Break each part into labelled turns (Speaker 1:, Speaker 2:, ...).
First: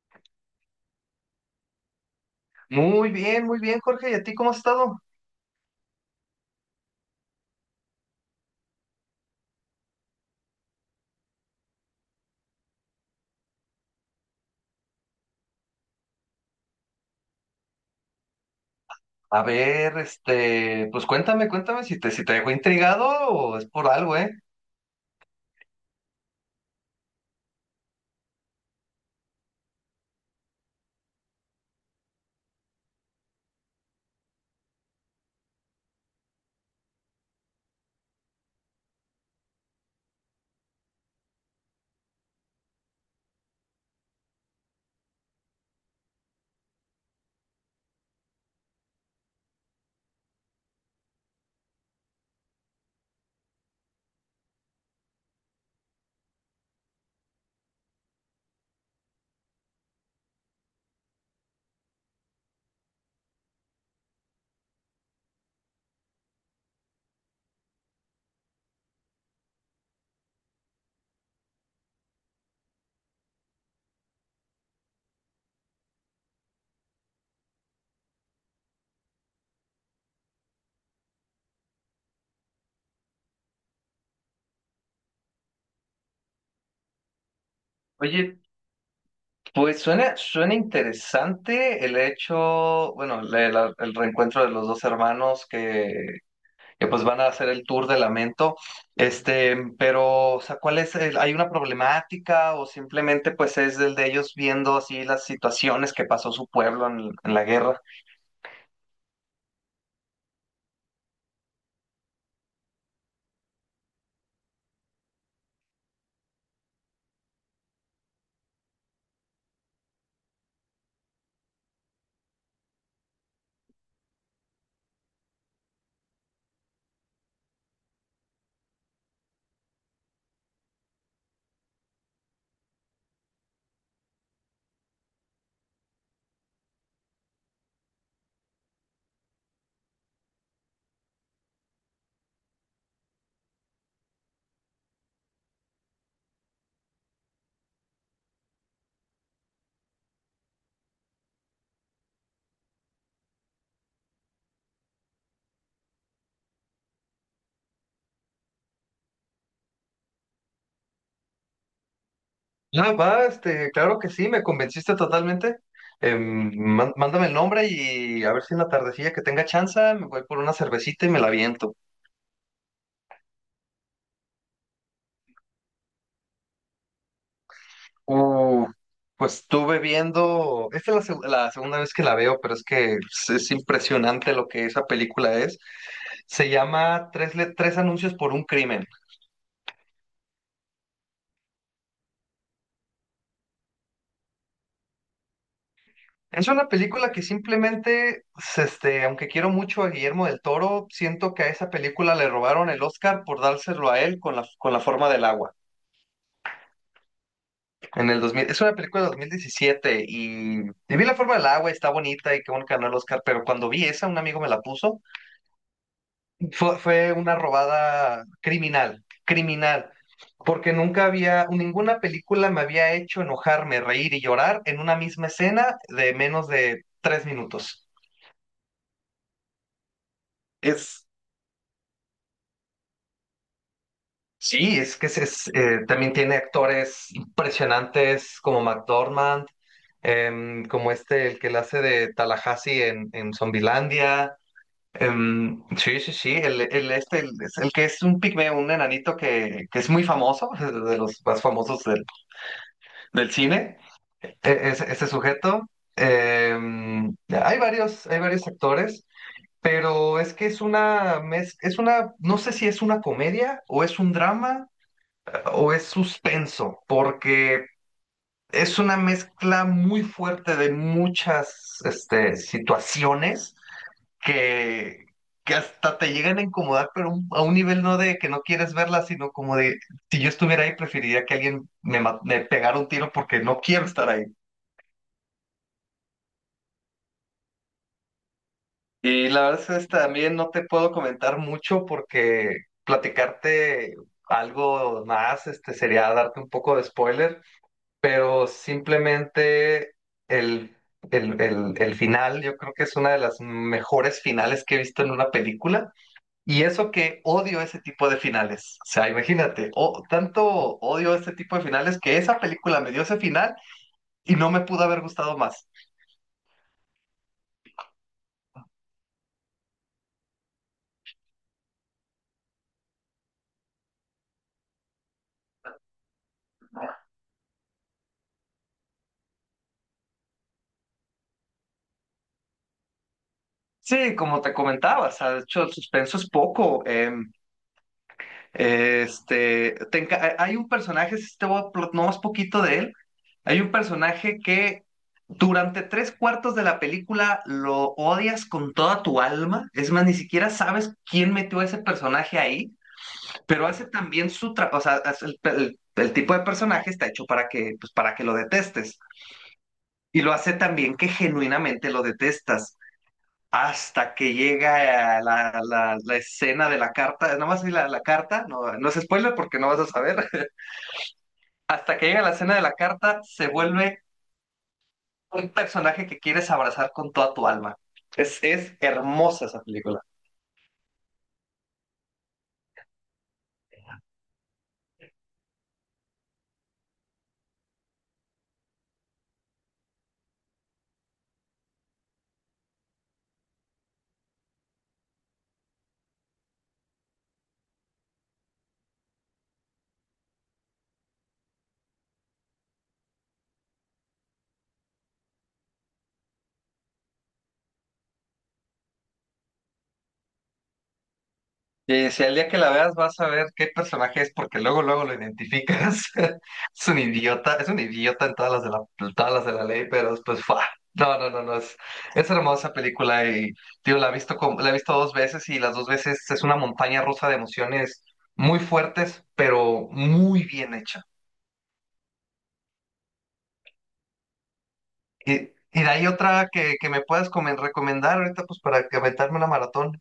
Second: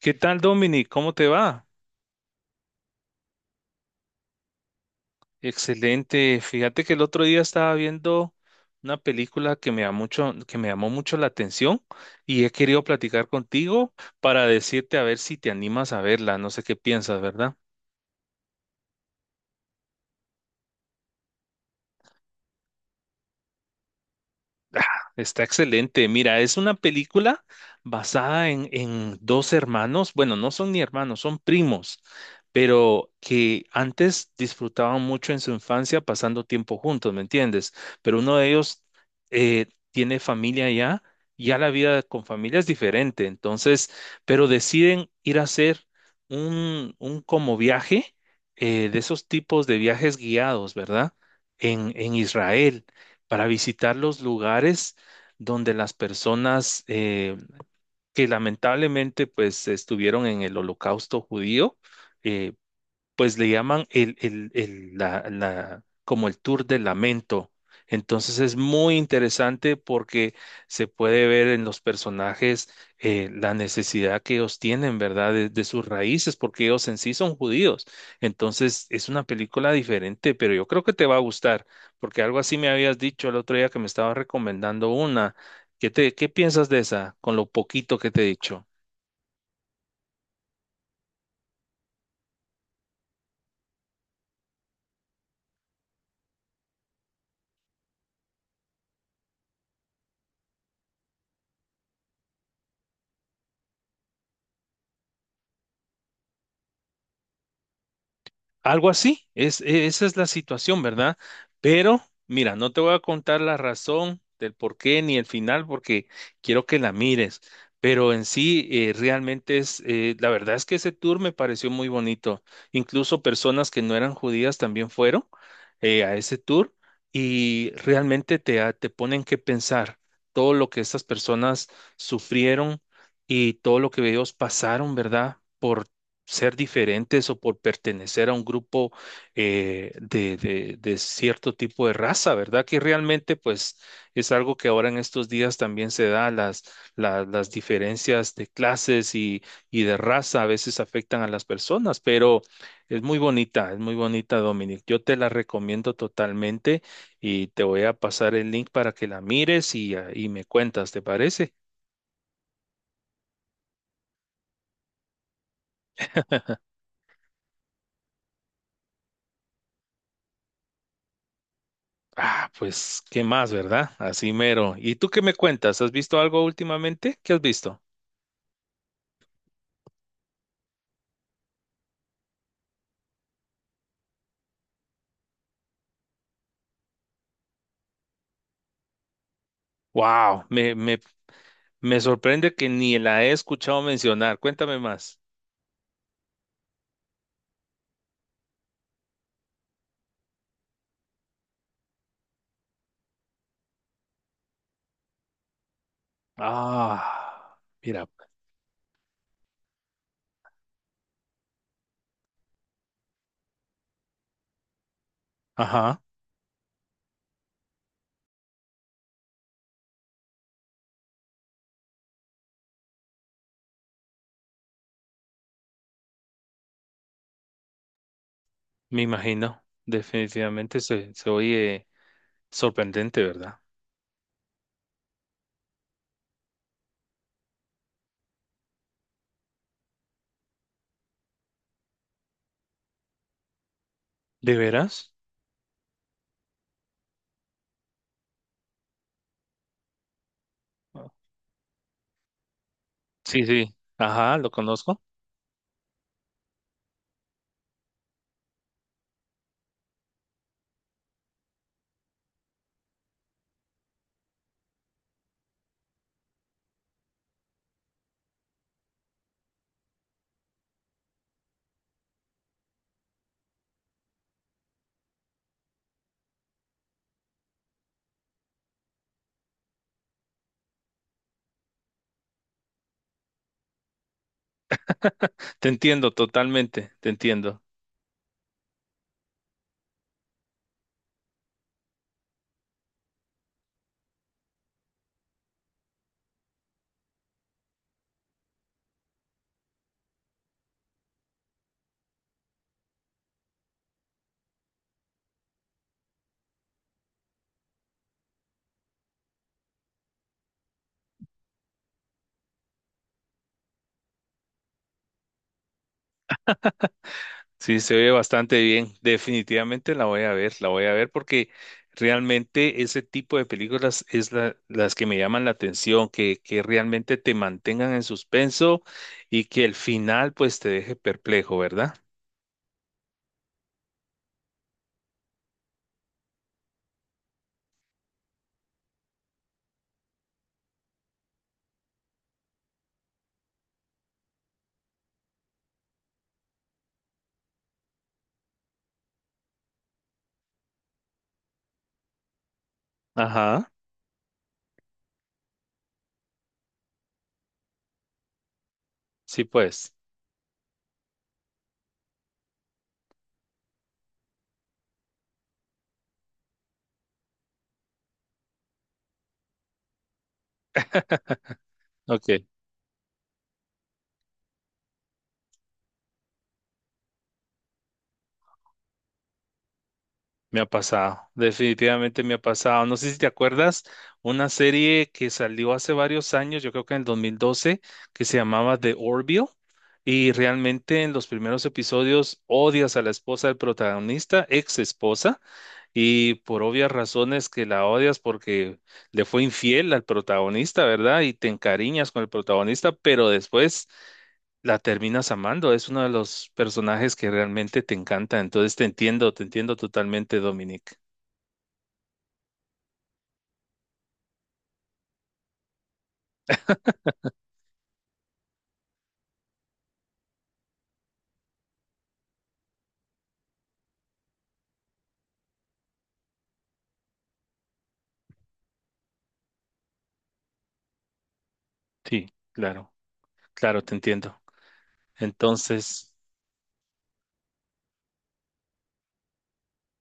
Speaker 1: ¿Qué tal, Dominic? ¿Cómo te va?
Speaker 2: Muy bien, Jorge. ¿Y a ti cómo has estado?
Speaker 1: Excelente. Fíjate que el otro día estaba viendo una película que me llamó mucho, que me llamó mucho la atención y he querido platicar contigo para decirte a ver si te animas a verla. No sé qué piensas, ¿verdad?
Speaker 2: A ver, este, pues cuéntame, si te dejó intrigado o es por algo, ¿eh?
Speaker 1: Ah, Está excelente. Mira, es una película basada en dos hermanos. Bueno, no son ni hermanos, son primos, pero que antes disfrutaban mucho en su infancia pasando tiempo juntos, ¿me entiendes? Pero uno de ellos tiene familia ya, ya la vida con familia es diferente. Entonces, pero deciden ir a hacer un como viaje, de esos tipos de viajes guiados, ¿verdad? En Israel para visitar los lugares donde las personas que lamentablemente pues estuvieron en el holocausto judío, eh, pues le llaman como el tour del lamento. Entonces es muy interesante porque se puede ver en los personajes la necesidad que ellos tienen, ¿verdad? De sus raíces, porque ellos en sí son judíos. Entonces es una película diferente, pero yo creo que te va a gustar, porque algo así me habías dicho el otro día que me estabas recomendando una. ¿Qué piensas de esa con lo poquito que te he
Speaker 2: Oye,
Speaker 1: dicho?
Speaker 2: pues suena, suena interesante el hecho, bueno, el reencuentro de los dos hermanos que pues van a hacer el tour de Lamento. Este, pero, o sea, ¿cuál es hay una problemática o simplemente pues es el de ellos viendo así las situaciones que pasó su pueblo en la guerra?
Speaker 1: Algo así, es, esa es la situación, ¿verdad? Pero mira, no te voy a contar la razón del por qué ni el final porque quiero que la mires, pero en sí realmente es, la verdad es que ese tour me pareció muy bonito. Incluso personas que no eran judías también fueron a ese tour y realmente te ponen que pensar todo lo que estas personas sufrieron y todo lo que ellos pasaron, ¿verdad? Por ser diferentes o por pertenecer a un grupo de cierto tipo de raza, ¿verdad? Que realmente pues es algo que ahora en estos días también se da, las diferencias de clases y de raza a veces afectan a las personas, pero es muy bonita, Dominic. Yo te la recomiendo totalmente y te voy a pasar el link para que la mires y, y me cuentas, ¿te parece?
Speaker 2: Ah, va, este, claro que sí, me convenciste totalmente. Mándame el nombre y a ver si en la tardecilla que tenga chance me voy por una cervecita y me la aviento.
Speaker 1: Ah, pues, ¿qué más, verdad? Así mero. ¿Y tú qué me cuentas? ¿Has visto algo últimamente? ¿Qué has visto?
Speaker 2: Uh, pues estuve viendo, esta es la segunda vez que la veo, pero es que es impresionante lo que esa película es. Se llama Tres anuncios por un crimen.
Speaker 1: Wow, me sorprende que ni la he escuchado mencionar. Cuéntame más.
Speaker 2: Es una película que simplemente, aunque quiero mucho a Guillermo del Toro, siento que a esa película le robaron el Oscar por dárselo a él con la forma del agua.
Speaker 1: Ah, mira.
Speaker 2: En el 2000, es una película de 2017 y vi la forma del agua, está bonita y qué bueno que ganó el Oscar, pero cuando vi esa, un amigo me la puso,
Speaker 1: Ajá,
Speaker 2: fue una robada criminal, criminal, porque nunca había, ninguna película me había hecho enojarme, reír y llorar en una misma escena de menos de 3 minutos.
Speaker 1: me imagino. Definitivamente
Speaker 2: Es,
Speaker 1: se oye sorprendente, ¿verdad?
Speaker 2: sí, es que también tiene actores impresionantes como McDormand, el que la hace de Tallahassee en Zombielandia.
Speaker 1: ¿De veras?
Speaker 2: Sí, sí, sí, es el que es un pigmeo, un enanito que es muy famoso, de los más famosos del
Speaker 1: Sí, sí.
Speaker 2: cine,
Speaker 1: Ajá, lo conozco.
Speaker 2: ese sujeto. Hay varios actores, pero es que es una, es una, no sé si es una comedia o es un drama o es suspenso, porque es una mezcla muy fuerte de muchas, este, situaciones que, que hasta te llegan a incomodar, pero a un nivel no de que no quieres verla, sino como de, si yo estuviera ahí, preferiría que alguien me pegara un tiro porque no quiero estar ahí.
Speaker 1: Te entiendo totalmente, te entiendo.
Speaker 2: Y la verdad es que también no te puedo comentar mucho porque platicarte algo más, este, sería darte un poco de spoiler, pero simplemente el, el final, yo creo que es una de las mejores finales que he visto en una película. Y eso que odio ese tipo de finales. O sea, imagínate, o, tanto odio este tipo de finales que esa película me dio ese final y no me pudo haber gustado más.
Speaker 1: Sí, se ve bastante bien. Definitivamente la voy a ver, la voy a ver porque realmente ese tipo de películas es las que me llaman la atención, que realmente te mantengan en suspenso y que el final pues te deje perplejo, ¿verdad?
Speaker 2: Sí, como te comentaba, o sea, de hecho, el suspenso es poco. Hay un personaje, si te voy a pl- no más poquito de él, hay un personaje que durante tres cuartos de la película lo odias con toda tu alma. Es más, ni siquiera sabes quién metió a ese personaje ahí. Pero
Speaker 1: Ajá,
Speaker 2: hace también su trabajo, o sea, hace el tipo de personaje está hecho para que, pues, para que lo detestes.
Speaker 1: sí pues.
Speaker 2: Y lo hace también que genuinamente lo detestas. Hasta que llega la escena de la carta. No más vi la carta, no, no es spoiler porque no vas a saber. Hasta que llega
Speaker 1: Ok.
Speaker 2: la escena de la carta, se vuelve un personaje que quieres abrazar con toda tu alma. Es hermosa esa película.
Speaker 1: Me ha pasado, definitivamente me ha pasado. No sé si te acuerdas, una serie que salió hace varios años, yo creo que en el 2012, que se llamaba The Orville, y realmente en los primeros episodios odias a la esposa del protagonista, ex esposa, y por obvias razones que la odias porque le fue infiel al protagonista, ¿verdad? Y te encariñas con el protagonista, pero después la terminas amando. Es uno de los personajes que realmente te encanta. Entonces te entiendo totalmente, Dominic.
Speaker 2: Y si al día que la veas vas a ver qué personaje es, porque luego, luego lo identificas. Es un idiota en todas las de la ley, pero después, ¡fua! No, no, no, no, es hermosa película y, tío, la he visto 2 veces y las 2 veces es una montaña rusa de emociones muy fuertes, pero muy bien hecha.
Speaker 1: Sí, claro, claro, te entiendo.
Speaker 2: Y de ahí
Speaker 1: Entonces,
Speaker 2: otra que me puedas recomendar ahorita, pues para que aventarme una maratón.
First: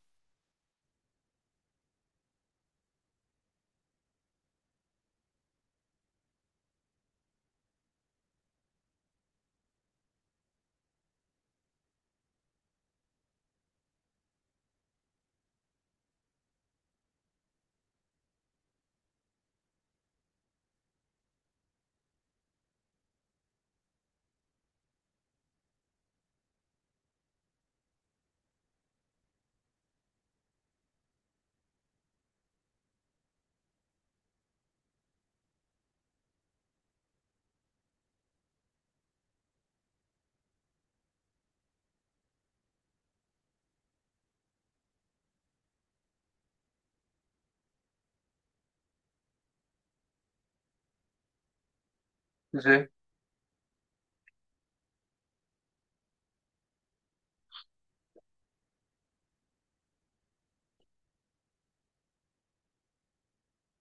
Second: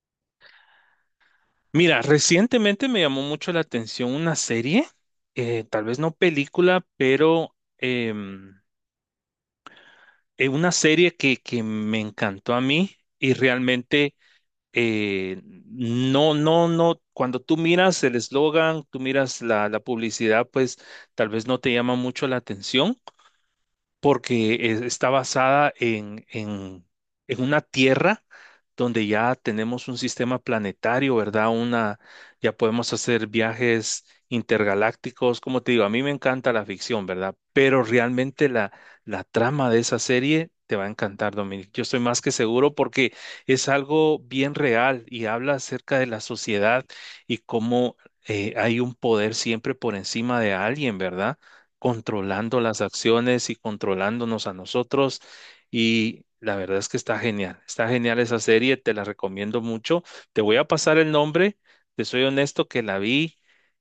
Speaker 1: mira, recientemente me llamó mucho la atención una serie, tal vez no película, pero em, una serie que me encantó a mí y realmente no, no, no, cuando tú miras el eslogan, tú miras la publicidad, pues tal vez no te llama mucho la atención porque está basada en una Tierra donde ya tenemos un sistema planetario, ¿verdad? Una, ya podemos hacer viajes intergalácticos, como te digo, a mí me encanta la ficción, ¿verdad? Pero realmente la trama de esa serie te va a encantar, Dominic. Yo estoy más que seguro porque es algo bien real y habla acerca de la sociedad y cómo hay un poder siempre por encima de alguien, ¿verdad? Controlando
Speaker 2: Sí,
Speaker 1: las
Speaker 2: sí.
Speaker 1: acciones y controlándonos a nosotros. Y la verdad es que está genial esa serie, te la recomiendo mucho. Te voy a pasar el nombre, te soy honesto que la vi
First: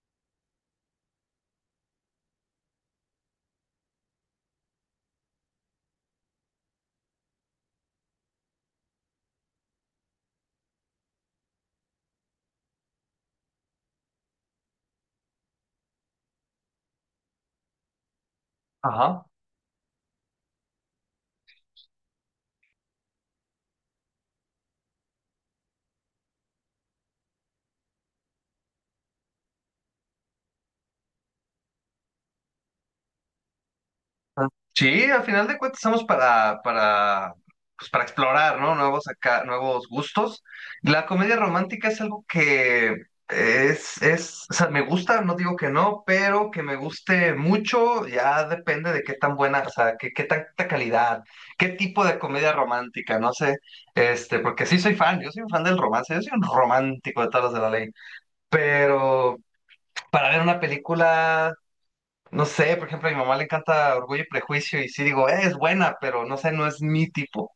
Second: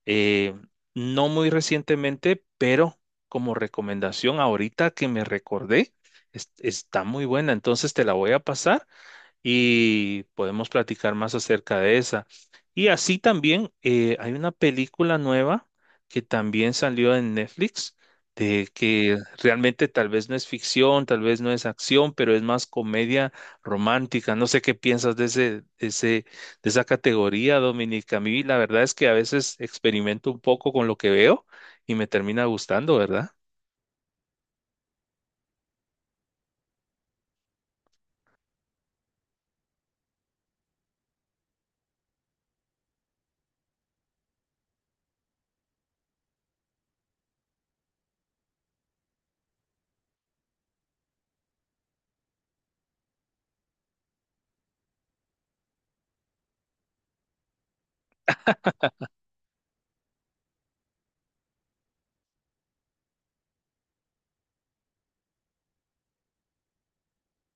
Speaker 1: eh, no muy recientemente, pero como recomendación ahorita que me recordé, está muy buena, entonces te la voy a pasar y podemos platicar más acerca de esa. Y así también hay una película nueva que también salió en Netflix, de que
Speaker 2: Ajá.
Speaker 1: realmente tal vez no es ficción, tal vez no es acción, pero es más comedia romántica. No sé qué piensas de ese, de esa categoría, Dominica. A mí la verdad es que a veces experimento un poco con lo que veo y me termina gustando, ¿verdad?
Speaker 2: Sí, al final de cuentas estamos pues para explorar, ¿no? Nuevos acá, nuevos gustos. La comedia romántica es algo que es, o sea, me gusta, no digo que no, pero que me guste mucho, ya depende de qué tan buena, o sea, qué tanta calidad, qué tipo de comedia romántica, no sé, este, porque sí soy fan, yo soy un fan del romance, yo soy un romántico de todas las de la ley, pero para ver una película no sé, por ejemplo, a mi mamá le encanta Orgullo y Prejuicio y sí digo, es buena, pero no sé, no es mi tipo".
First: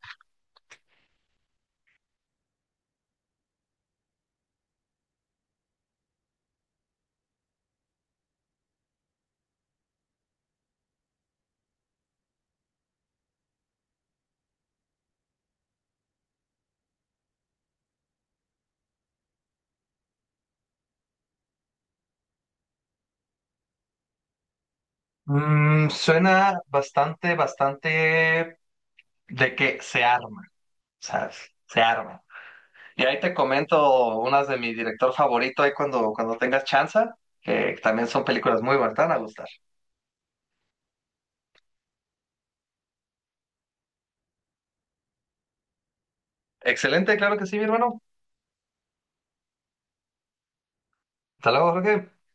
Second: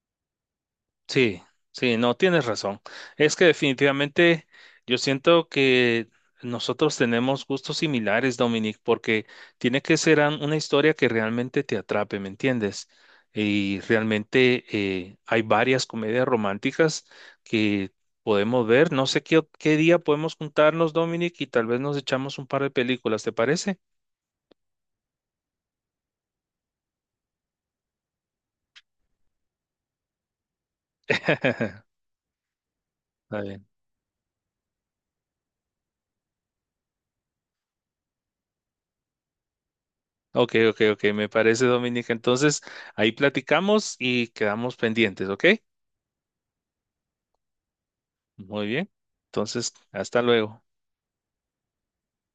Speaker 1: Sí, sí, no tienes razón. Es que definitivamente yo siento que nosotros tenemos gustos similares, Dominic, porque tiene que ser una historia que realmente te atrape, ¿me entiendes? Y realmente hay varias comedias románticas que podemos ver. No sé qué día podemos juntarnos, Dominic, y tal vez nos echamos un par de películas, ¿te parece?
Speaker 2: Mm, suena bastante, bastante de que se arma, ¿sabes? Se arma. Y ahí te
Speaker 1: Está bien.
Speaker 2: comento unas de mi director favorito ahí cuando tengas chance, que también son películas muy buenas, te van a gustar.
Speaker 1: Ok, ok, ok, me parece, Dominic. Entonces, ahí platicamos y quedamos pendientes, ¿ok?
Speaker 2: Excelente, claro que sí, mi hermano.
Speaker 1: Muy bien. Entonces, hasta luego.
Speaker 2: Hasta luego, Jorge.